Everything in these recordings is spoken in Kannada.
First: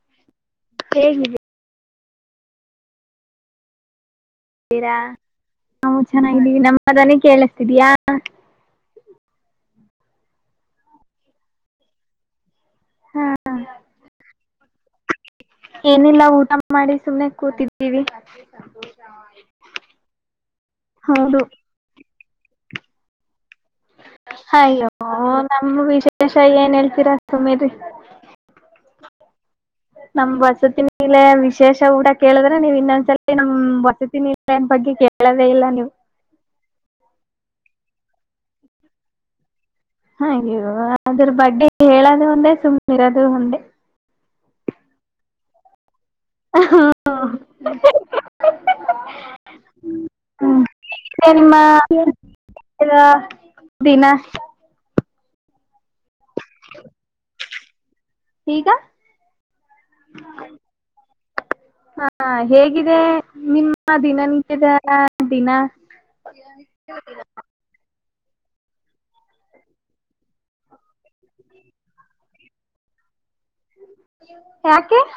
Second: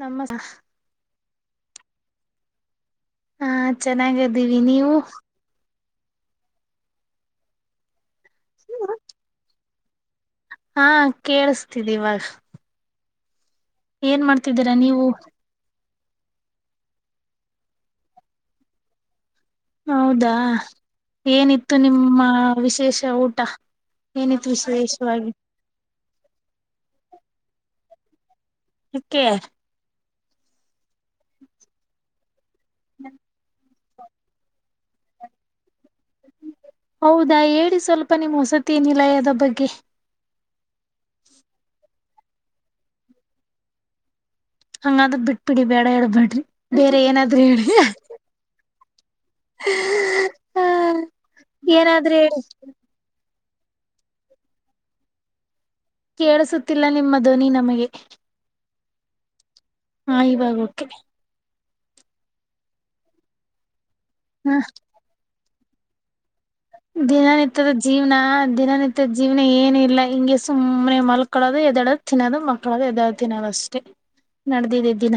ನಮ್ಮ ಹೇಗಿದ್ದೀರಾ ಹಾ ಚೆನ್ನಾಗ್ದೀವಿ ನೀವು ನಾವು ಚೆನ್ನಾಗಿದ್ದೀವಿ ನಮ್ಮದಾನೇ ಕೇಳಿಸ್ತಿದಯಾ ಸ [inaudible] ಹಾ ಕೇೇಳಸ್ತಿದ್ದಿ ಇವಾಗ ಹಾ ಏನ್ ಮಾಡ್ತಿದ್ದೀರಾ ನೀವು ಏನಿಲ್ಲ ಊಟ ಮಾಡಿ ಸುಮ್ನೆ ಕೂತಿದ್ದೀವಿ ಹೌದಾ ಹೌದು ಏನಿತ್ತು ನಿಮ್ಮ ವಿಶೇಷ ಊಟ ಏನಿತ್ತು ಅಯ್ಯೋ ವಿಶೇಷವಾಗಿ ನಮ ವಿಶೇಷ ಏನ್ ಹೇಳ್ತೀರಾ ಸುಮೀಿ ೆ [inaudible] ನಮ್ ವಸತಿನ ಮಲೆ ವಿಶೇಷ ಊಟ ಕೇಳಿದ್ರೆ ನೀವು್ ಇನ್ನೊಂದ್ಸಲ ನಮ್ಟ್ಟ ಇರತೀನಿ ಇಲ್ಲಏನ್ ಬಗ್ಗೆ ಕೇಳದೇ ಇಲ್ಲ ನೀವು ಹೌದಾ ಹೇಳಿ ಸ್ವಲ್ಪ ನಿಮ್ ವಸತಿ ನಿಲಯದ ಬಗ್ಗೆ ಅಯ್ಯೋ ಅದರ ಬಗ್ಗೆ ಹೇಳೋದು ಒಂದೆ ಸುಮ್ಮನ್ ಇರೋದು ಒಂದೆ ಹಂಗಾದ ಬಿಟ್ಬಿಡಿ ಬೇಡ ಹೇಳ್ಬೇಡ್ರಿ ಬೇರೆ ಏನಾದ್ರೂ ಹೇಳಿ ಹ್ಮ ಹ ತನ್ಮ್ಮ ಏನಾದ್ರೂ ಹೇಳಿ [unintelligible] ದಿನ ಕೇಳಸುತ್ತಿಲ್ಲ ನಿಮ್ಮ ಧ್ವನಿ ನಮಗೆ ಗ ಹಾ ಇವಾಗ ಓಕೆ ಹಾ ಹೇಗಿದೆ ನಿಮ್ಮ ದಿನ ಹ ನಿತ್ಯದ ದಿನ ದಿನನಿತ್ಯದ ಜೀವ್ನ ಹ ದಿನನಿತ್ಯ ಜೀವನ ಏನ ಇಲ್ಲ ಹಿಂಗೆ ಸುಮ್ಮನೆ ಮಲ್ಕಳೋದು ಎದ್ಳೋದು ತಿನ್ನೋದು ಮಕ್ಕಳದ ಎದಳದ ದಿನಾವಷ್ಟೇ ನಡದಿದೆ ಯಾಕೆ ದಿನ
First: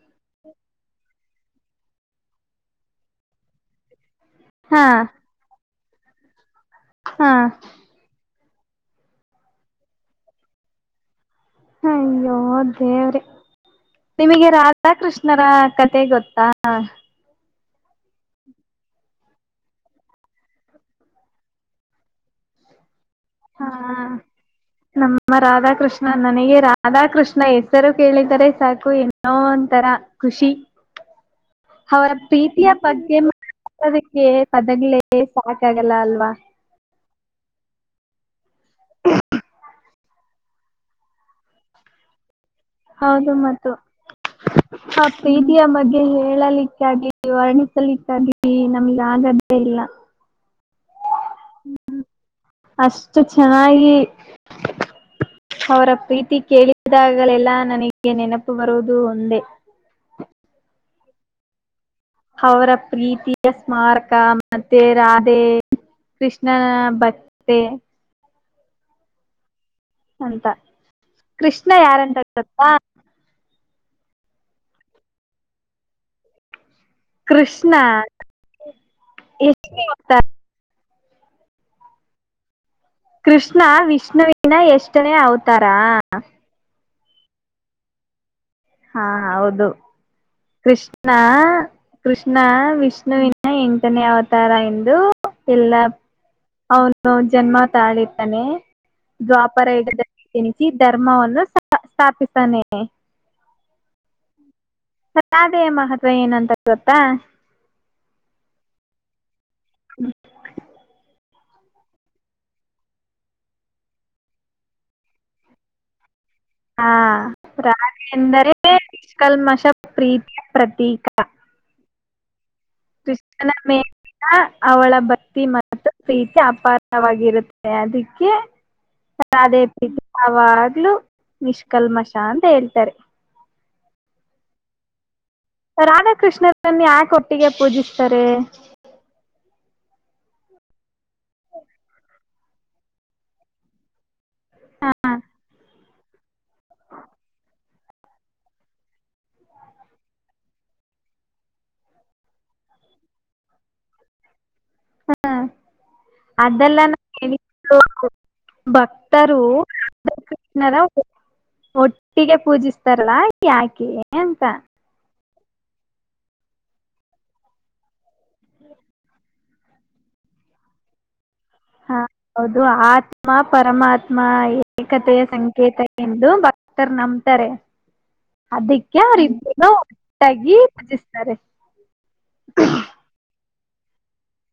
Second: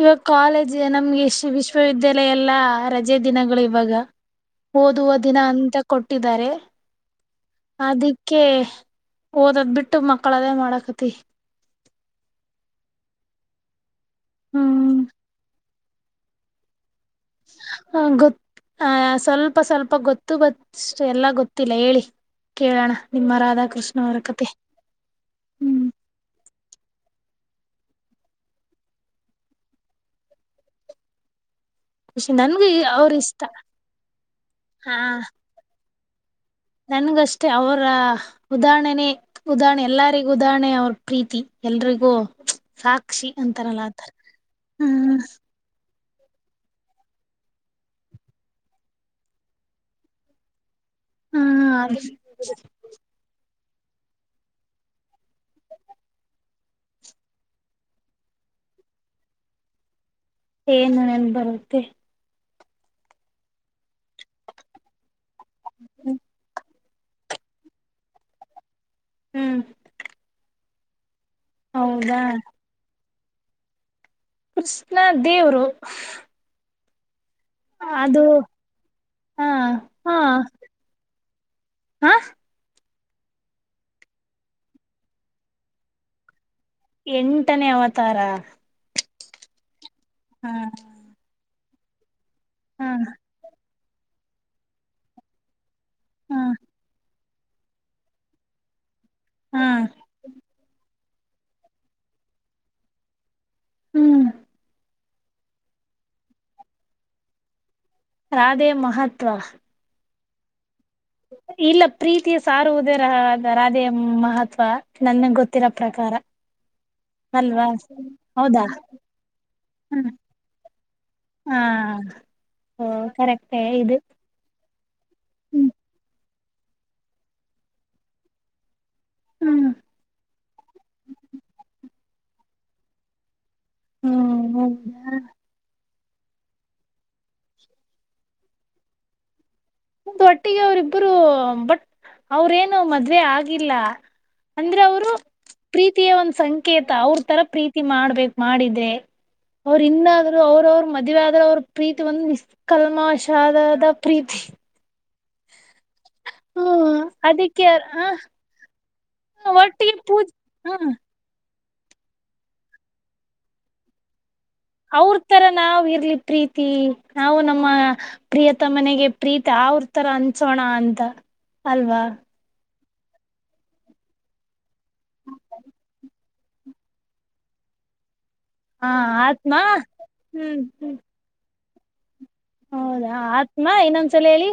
ಇವಾಗ ಕಾಲೇಜ್ ನಮ್ಗೆ ಎಷ್ಟ ವಿಶ್ವವಿದ್ಯಾಲಯ ಎಲ್ಲಾ ರಜೆ ದಿನಗಳು ಇವಾಗ ಹಾ ಓದುವ ದಿನ ಅಂತ ಕೊಟ್ಟಿದ್ದಾರೆ ಹಾ ಅಕಿ ಓದದ್ ಬಿಟ್ಟು ಮಕ್ಕಳದೇ ಮಾಡಕತಿ ಹಯ್ಯೋ ದೇವರೇ ನಿಮಗೆ ಹ್ಮ್ ರಾಧಾಕೃಷ್ಣರ ಕಥ ಮತ್ತೆ ಗೊತ್ತಾ ಹಾ ಗೊತ್ತ ಹ ಸ್ವಲ್ಪ ಸ್ವಲ್ಪ ಗೊತ್ತು ಬತ್ ಎಲ್ಲಾ ಗೊತ್ತಿಲ್ಲ ಹೇಳಿ ಕೇಳೋಣ ನಿಮ್ಮ ಹಾ ರಾಧಾಕೃಷ್ಣ ಅವರ ಕತೆ ನಮ್ಮ ಹ್ಮ್ ರಾಧಾಕೃಷ್ಣ ನನಗೆೇ ರಾ ರಾಧಾ ಕೃಷ್ಣ ಹೆಸರು ಕೇಳಿದ್ದರೆ ಸಾಕು ಏನು ಒಂತರ ಖುಷಿ ಅವರ ಖುಷಿ ನನ್ಗೂ ಪ್ರೀತಿಯ ಅವ್ರ ಬಗ್ಗೆ ಇಷ್ಟ ಅದಕ್ಕೆ ಪದಗ್ಲೆೇ ಸಾಕಾಗಲ್ಲ ಅಲ್ವಾ ನನ್ಗಷ್ಟೆ ಅವರ ಉದಾಹರಣೆನೆ ಉದಾಹರಣೆ ಎಲ್ಲರಿಗೂ ಉದಾಹರಣೆ ಅವ್ರ ಪ್ರೀತಿ ಎಲ್ರಿಗೂ ಸಾಕ್ಷಿ ಹೌದು ಮತ್ತು ಅಂತಾರಲ್ಲ ಆತರ ಅವರ ಹ್ಮ್ ಪ್ರೀತಿಯ ಮಧ್ಯ ಗೆ ಹೇಳಲಿಕ್ಕಾಗಿ ವರ್ಣಿಸಲಿಕ್ಕಾಗಿಲಿ ನಮ್ಗೆ ಆಗದೇ ಇಲ್ಲ ಹ್ಮ್ ಅದ ಹ್ಮ ಅಷ್ಟು ಚೆನ್ನಾಗಿ ಅವರ ಪ್ರೀತಿ ಕೇಳಿದಾಗಲೆಲ್ಲಾ ನನಗೆ ನೆನಪು ಬರುವುದು ಒಂದೇ. ಏನು ನೆನಪ್ ಬರುತ್ತೆ ಅವರ ಪ್ರೀತಿಯ ಸ್ಮಾರಕ ಮತ್ತೆ ರಾಧೆ ಕೃಷ್ಣನ ಬಟ್ಟೆ ಹ್ಮ್ ಅಂತ ಕೃಷ್ಣ ಹೌದಾ ಯಾರಂತಪ್ಪ ಕೃಷ್ಣ ದೇವರು. ಕೃಷ್ಣ ಅದು ಹಾ ಎಷ್ಟನೇ ಹಾ ಅವತಾರ ಹಾ ಕೃಷ್ಣ ವಿಷ್ಣುವಿನ ಎಷ್ಟನೇ ಅವತಾರ ಎಂಟನೇ ಅವತಾರ. ಹಾ ಹೌದು ಹಾ ಕೃಷ್ಣ ಕೃಷ್ಣ ಹಾ ವಿಷ್ಣುವಿನ ಎಂ ಎಂಟನೇ ಅವತಾರ ಎಂದು ಎಲ್ಲ ಹಾ ಅವನು ಜನ್ಮ ತಾಳಿರ್ತಾನೆ ಹಾ ದ್ವಾಪರ ಯುಗದಲ್ಲಿ ಇಣುಕಿ ದರ್ ಧರ್ಮವನ್ನು ಸ್ ಸ್ಥಾಪಿಸಾನೆ ಹ್ಮ್ ರಾಧೆಯ ಮಹತ್ವ ಏನಂತ ಗೊತ್ತಾ ರಾಧೆ ಮಹತ್ವ ಹ [inaudible] ಇಲ್ಲ ಪ್ರೀತಿಯ ಸಾರುವುದೇ ರ ರಾಧೆಯ ಮಹತ್ವ ನನ್ಗ್ ಗೊತ್ತಿರೋ ಪ್ರಕಾರ ಹಾ ಅಲ್ವಾ ರಾಣಿ ಎಂದರೆ ಹೌದಾ ಪಷ್ಕಲ್ಮಷ ಹ್ಮ ಪ್ರೀತಿಯ ಪ್ರತೀಕ ಹಾ ಓ ನ ಕರೆಕ್ಟೇ ಮ ಇದು ಅವಳ ಬತ್ತಿ ಹ್ಮ್ ಮತ್ತು ಪ್ರೀತಿ ಅಪಾರವಾಗಿರುತ್ತೆ ಅದಕ್ಕೆ ದೇ ಹ್ಮ್ ಪ್ರ ಯಾವಾಗ್ಲುೂ ನಿಷ್ಕಲ್ಮಷಾ ಅಂತ ಹೇಳ್ತಾರೆ ಹ್ಮ್ ಹ ರಾಧಾಕೃಷ್ಣರನ್ನು ಯಾಕೆ ಒಟ್ಟಿಗೆ ಪೂಜಿಸ್ತಾರೆ ಒಂದು ಒಟ್ಟಿಗೆ ಅವರಿಬ್ಬರು ಬಟ್ ಅವ್ರೇನು ಮದ್ವೆ ಆಗಿಲ್ಲ ಅಂದ್ರೆ ಹ ಅವರು ಪ್ರೀತಿಯ ಒಂದ್ ಸಂಕೇತ ಅವ್ರ ತರ ಪ್ರೀತಿ ಮಾಡ್ಬೇಕ ಮಾಡಿದೆ. ಅವ್ರ ಇನ್ನಾದ್ರು ಅವ್ರ ಅವ್ರ ಮದುವೆ ಆದ್ರ ಅವ್ರ ಪ್ರೀತಿ ಒಂದು ನಿಸ್ಕಲ್ಮಶಾದದ ಪ್ರೀತಿ ಹ ಅದೆಲ್ಲ ಹ್ಮ್ ನ ಅದಕ್ಕೆ ಹ ಭಕ್ತರು ಒಟ್ಟಿಗೆ ರಾಧ ಪೂಜೆ ಕೃಷ್ಣರ ಹ್ಮ ಒಟ್ಟಿಗೆ ಪೂಜಿಸ್ತಾರಲ್ಲ ಯಾಕೆ ಅಂತ ಅವ್ರ ತರ ನಾವ ಇರ್ಲಿ ಪ್ರೀತಿ ನಾವು ನಮ್ಮ ಪ್ರಿಯತ ಮನೆಗೆ ಪ್ರೀತಿ ಮ ಯಾವ್ರ ತರ ಅನ್ಸೋಣ ಅಂತ ಹಾ ಅಲ್ವಾ ಹೌದು ಆತ್ಮ ಪರಮಾತ್ಮ ಏಕತೆಯ ಸಂಕೇತ ಎಂದು ಆತರ್ ನಂಬ್ತಾರೆ ಹಾ ಅದಕ್ಕೆ ಆತ್ಮ ಅವರಿಬ್ಬನ್ನು ಒಟ್ಟಾಗಿ ಹ್ಮ್ ಹ್ಮ್ ಭಜಿಸ್ತಾರೆ ಹೌದಾ ಆತ್ಮ ಇನ್ನೊಂದ್ಸಲ ಹೇಳಿ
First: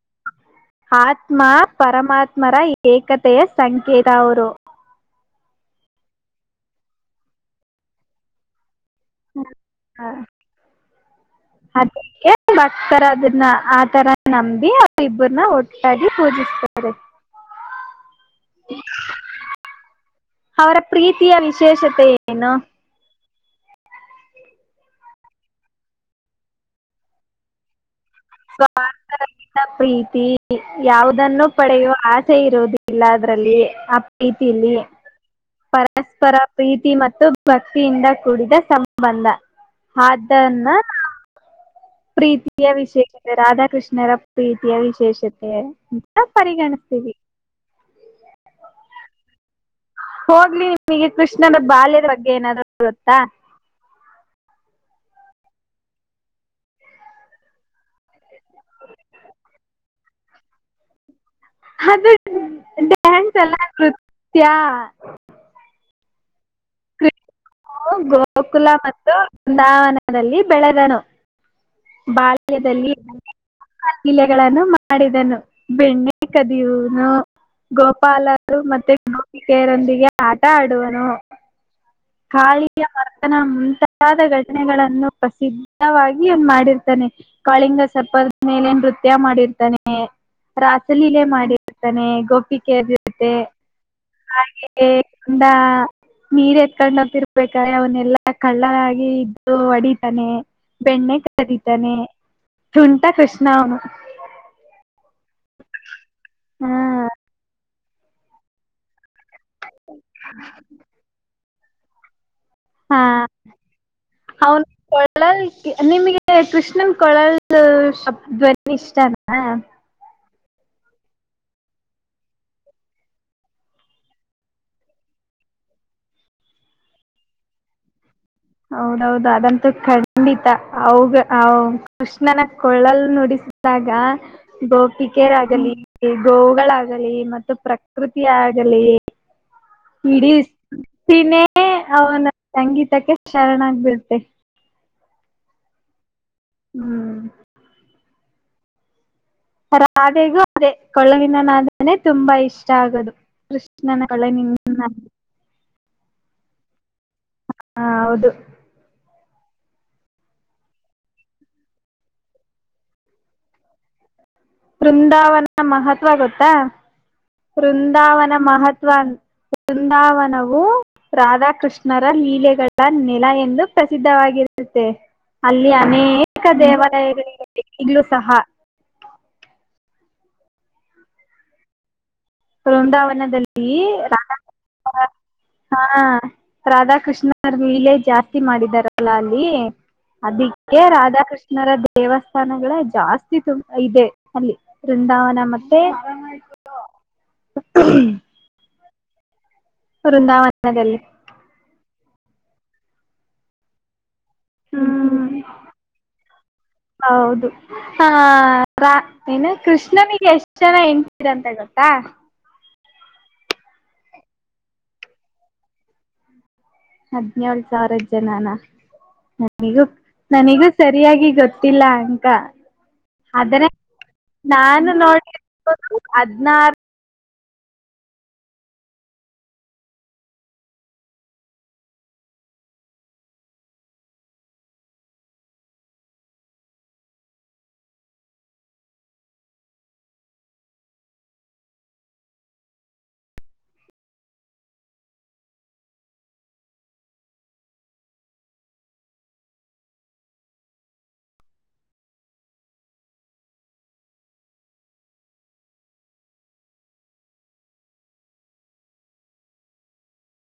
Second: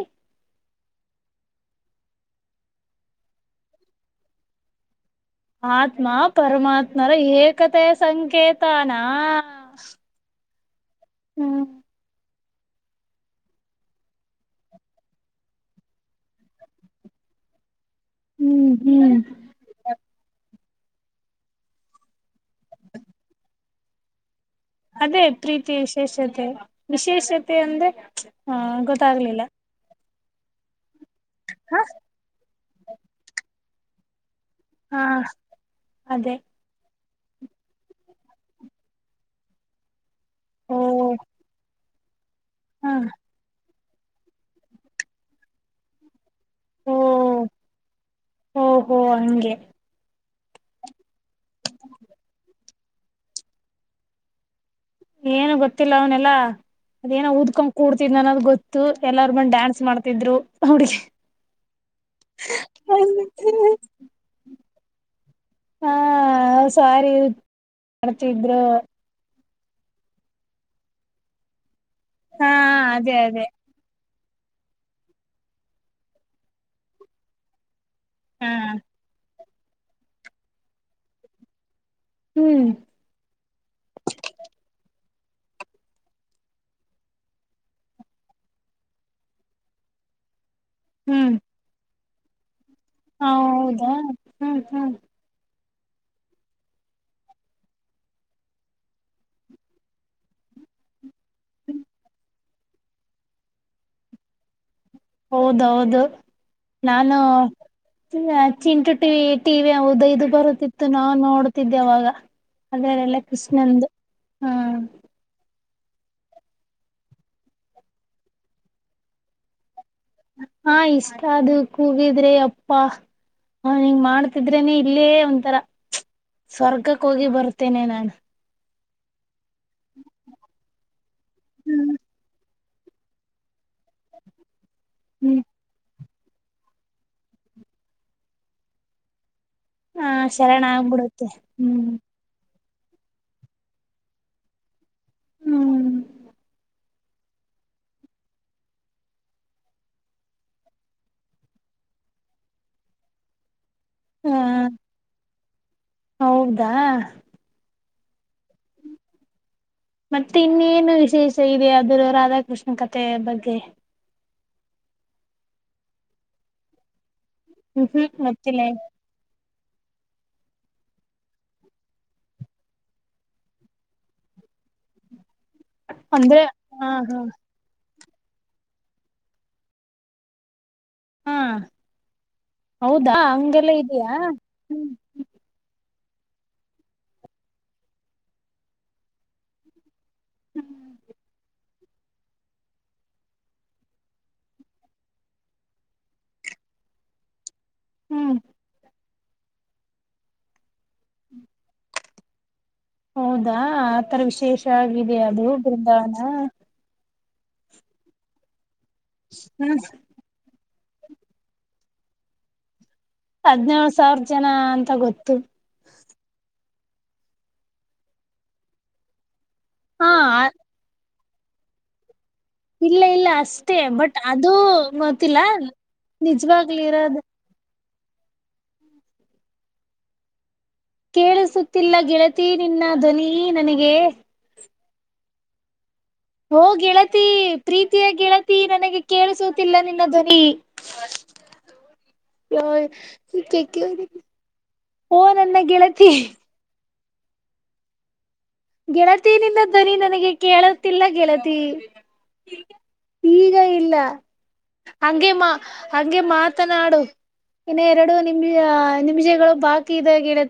ಆತ್ಮ ಪರಮಾತ್ಮರ ಏಕತೆಯ ಸಂಕೇತ ಅವರು ಆತ್ಮ ಪರಮಾತ್ಮರ ಏಕತೆಯ ಸಂಕೇತ ತಾನಾ ಹ ಭಕ್ತರ ಅದನ್ನ ಆತರ ನಂಬಿ ಅವ ಇಬ್ಬ್ರನ್ನ ಒಟ್ಟಾಗಿ ಪೂಜಿಸ್ತಾರೆ ಹ ಹ್ಮ್ ಹ್ಮ್ ಅವರ ಪ್ರೀತಿಯ ವಿಶೇಷತೆ ಏನು ಅದೇ ಪ್ರೀತಿ ವಿಶೇಷತೆ ವಿಶೇಷತೆ ಅಂದ್ರೆ ಹಾ ಗೊತ್ತಾಗ್ಲಿಲ್ಲ ಯಾವದನ್ನು ಹ ಪಡೆಯುವ ಆಸೆ ಇರುವುದ ಇಿಲ್ಲ ಅದ್ರಲ್ಲಿ ರೀತಿ ಇಲ್ಲಿ ಹಾ ಅದೇ ಪರಸ್ಪರ ಪ್ರೀತಿ ಮ ಭಕ್ತಿಯಿಂದ ಕೂಡಿದ ಸಂಬಂಧ ಆದ್ದನ್ನ ಓ ಪ್ರೀತಿಯ ಹ ವಿಶೇಷತೆ ರಾಧಾಕೃಷ್ಣರ ಪ್ರೀತಿಯ ವಿಶೇಷತೆ ನ ಓ ಪರಿಗಣಿಸ್ತೀವಿ ಓಹೋ ಹಂಗೆ ಹೋಗ್ಲಿ ನಿಮಗೆ ಕೃಷ್ಣನ ಬಾಲ್ಯದ ಬಗ್ಗೆ ಏನಾದ್ರು ಗರುತ್ತಾ ಏನು ಗೊತ್ತಿಲ್ಲ ಅವನೆಲ್ಲಾ ಅದೇನ ಉದಕೊಂಡ್ ಕೂಡ್ತಿದ್ ಅನ್ನೋದು್ ಗೊತ್ತು ಎಲ್ಲಾರ ಬಂದ್ ಡ್ಯಾನ್ಸ್ ಮಾಡ್ತಿದ್ರು ಅವ ಅದು ಹಂಡಸಲ ಆಗ್ ಹಾ ಸಾರಿ [inaudible] ಹ ಮಾಡ್ತಿದ್ರು ಗೋಕುಲ ಮತ್ತು ವೃಂದಾವನದಲ್ಲಿ ಬೆಳೆದಣ ಹಾ ಬಾಲ್ಯದಲ್ಲಿ ಅದೇ ಅದೇ ಇಲೆಗಳನ್ನು ಮಾಡಿದನು ಬೆಣ್ಣೆ ಕದಿಯೂನು ಹಾ ಗೋಪಾಲರು ಮತ್ತೆ ಗೋಪಿಕೆಯರೊಂದಿಗೆ ಆಟ ಆಡುವನು [inaudible] ಹ್ಮ್ ಕಾಳಿಯ ಮರ್ತನ ಮುಂತಾದ ಘಟನೆಗಳನ್ನು ಪ್ರಸಿದ್ಧವಾಗಿ ಒ ಮಾಡಿ [inaudible] ಇರ್ತಾನೆ ಕಾಳಿಂಗ ಸರ್ಪದ ಮೇಲೆ ನೃತ್ಯ ಮಾಡಿರ್ತಾನೆ [inaudible] ಹ ರಾಸಲೀಲೆ ಮಾಡಿರ್ತಾನೆ ಗೋಪಿ ಹೌದಾ ಹ್ಮ್ ಹ್ಮ್ [unintelligible] ನೀರ್ ಎತ್ಕೊಂಡಂತ ಇರ್ಬೇಕ ಅವನ್ನೆಲ್ಲಾ ಕಳ್ಳನಾಗಿ ಇದ್ದು ಹೊಡಿತಾನೆ ಬೆಣ್ಣೆ ಕದಿತಾನೆ ತುಂಟಾ ಕೃಷ್ಣ ಅವನು ಹೌದೌದು ಹ್ಮ್ ನಾನು ಚಿಂಟು ಟಿವಿ ಟಿ ಹೌದದು ಬರುತ್ತಿತ್ತು ನಾ ನೋಡ್ತಿದ್ದೆ ಅವಾಗ ಹಾ ಅದ್ರಲ್ಲೆಲ್ಲ ಕೃಷ್ಣಂದು ಹಾ ಅವನು ನಿಮ್ಗೆ ಕೃಷ್ಣನ್ ಕೊಳಲ್ ಶಬ್ದಧ್ವನಿ ಇಷ್ಟನಾ ಹಾ ಇಷ್ಟ ಅದು ಕೂಗಿದ್ರೆ ಎಪ್ಪಾ ಹ ನೀಂಗ ಮಾಡ್ತಿದ್ರೇನೆ ಇಲ್ಲೇ ಒಂತರಾ ಸ್ವರ್ಗಕ್ಕೆ ಹೋಗಿ ಬರ್ತೇನೆ ನಾನು ಹೌದೌದು ಅದಂತೂ ಖಂಡಿತ ಅವ ಕೃಷ್ಣನ ಕೊಳ್ಳಲ್ ನುಡಿಸಿದಾಗ ಗೋಪಿಕೆ ಹ್ಮ್ ಆಗಲಿ [inaudible] ಗೋವುಗಳಾಗಲಿ ಮತ್ತು ಪ್ರಕೃತಿ ಆಾಗಲಿ ಹ ಶರಣ ಆಗ್ಬಿಡುತ್ತೆ ಇಡೀನ್ನೇ ಹ್ಮ್ ಅವನ ಸಂಗೀತಕ್ಕೆ ಶರಣಾಗಬಿಡ್ತೆ ಹ್ಮ್ ಹ್ಮ್ ರಾಧೆಗೂ ಅದೇ ಕೊಳ್ಳಲಿನನಾದಾನೇ ತುಂಬಾ ಇಷ್ಟ ಆಗೋದು ಹ ನನ್ನ [unintelligible] ಹೌದಾ ಹಾ ಹೌದು [inaudible] ಮತ್ತೆ ಇನ್ನೇನು ವಿಶೇಷ ಇದೆ ಅದ್ರ ರಾಧಾಕೃಷ್ಣ ಕಥೆಯ ಬಗ್ಗೆ ಬೃಂದಾವನ ಮಹತ್ವ ಗೊತ್ತಾ ಹ್ಮ್ ಹ್ಮ್ ಬೃಂದಾವನ ಗೊತ್ತಿಲ್ಲ ಮಹತ್ವ ವೃಂದಾವನವು ರಾಧಾಕೃಷ್ಣರ ಲೀಲೆಗಳ ನೆಲ ಎಂದು ಪ್ರಸಿದ್ಧವಾಗಿದೆ ಇತ್ತೆ ಅಲ್ಲಿ ಅಂದ್ರೆ ಅನೇಕ ಹಾ ಹಾ ದೇವಾಲಯಗಳಿರುತ್ತೆ ಈಗ್ಲೂ ಸಹ ಹಾ ಹೌದಾ ಬೃಂದಾವನದಲ್ಲಿ ಹಂಗೆಲ್ಲ ಇದಯಾ ಹ್ಮ್ ಹಾ ಹಾ ರಾಧಾಕೃಷ್ಣ ಅವ ಲೀಲೆೇ ಜಾಸ್ತಿ ಮಾಡಿದಾರಲ್ಲ ಅಲ್ಲಿ ಅದಿಕ್ಕೆ ಹ್ಮ್ ರಾಧಾಕೃಷ್ಣರ ದೇವಸ್ಥಾನಗಳ ಜಾಸ್ತಿ ತುಂಬ ಇದೆ ಅಲ್ಲಿ ಬೃಂದಾವನ ಮತ್ತೆ [unintelligible] ಹ್ಮ್ [unintelligible] ಬೃಂದಾವನದಲ್ಲಿ ಹೌದಾ ಆತರ ವಿಶೇಷ ಆಗಿದೆ ಹ್ಮ್ ಅದು ಬೃಂದಾವನಾ ಹೌದು ಹ ಎನು ಹ್ಮ್ ಕೃಷ್ಣನಿಗೆ ಎಷ್ಟ ಜನ ಹೆಂಡತಿರು ಗೊತ್ತಾ ಹದ್ನೇಳು ಸಾವಿರ ಜನ ಅಂತ ಗೊತ್ತು ಹದ್ನಳ್ ಸಾವಿರ ಜನಾನ ನನಗೂ ಹಾ ನನಿಗೂ ಸರಿಯಾಗಿ ಗೊತ್ತಿಲ್ಲ ಅಕ ಇಲ್ಲ ಇಲ್ಲ ಆದ್ರ ಅಷ್ಟೇ ಬಟ್ ಅದು ನಾನು ಗೊತ್ತಿಲ್ಲ ನೋಡಿದು ಹದ್ನಾರು ನಿಜವಾಗ್ಲಿ ಇರೋದು ಕೇಳಿಸುತ್ತಿಲ್ಲ ಗೆಳತಿ ನಿನ್ನ ಧ್ವನಿ ನನಗೆ ಓ ಗೆಳತಿ ಪ್ರೀತಿಯ ಗೆಳತಿ ನನಗೆ ಕೇಳಸೋತಿಲ್ಲ ನಿನ್ನ ಧ್ವನಿ ಹ [unintelligible] ಓ ನನ್ನ ಗೆಳತಿ ಗೆಳತಿನಿಂದ ಧ್ವನಿ ನನಗೆ ಕೇಳತಿಲ್ಲ ಗೆಳತಿ. ಈಗ ಇಲ್ಲ ಹಂಗೆ ಮಾತ ಹಗೆ ಮಾತನಾಡು ಇನ್ನ ಎರಡು ನಿಮ ನಿಮಿಷಗಳು ಬಾಕಿ ಇವೆ ಗೆಳತಿ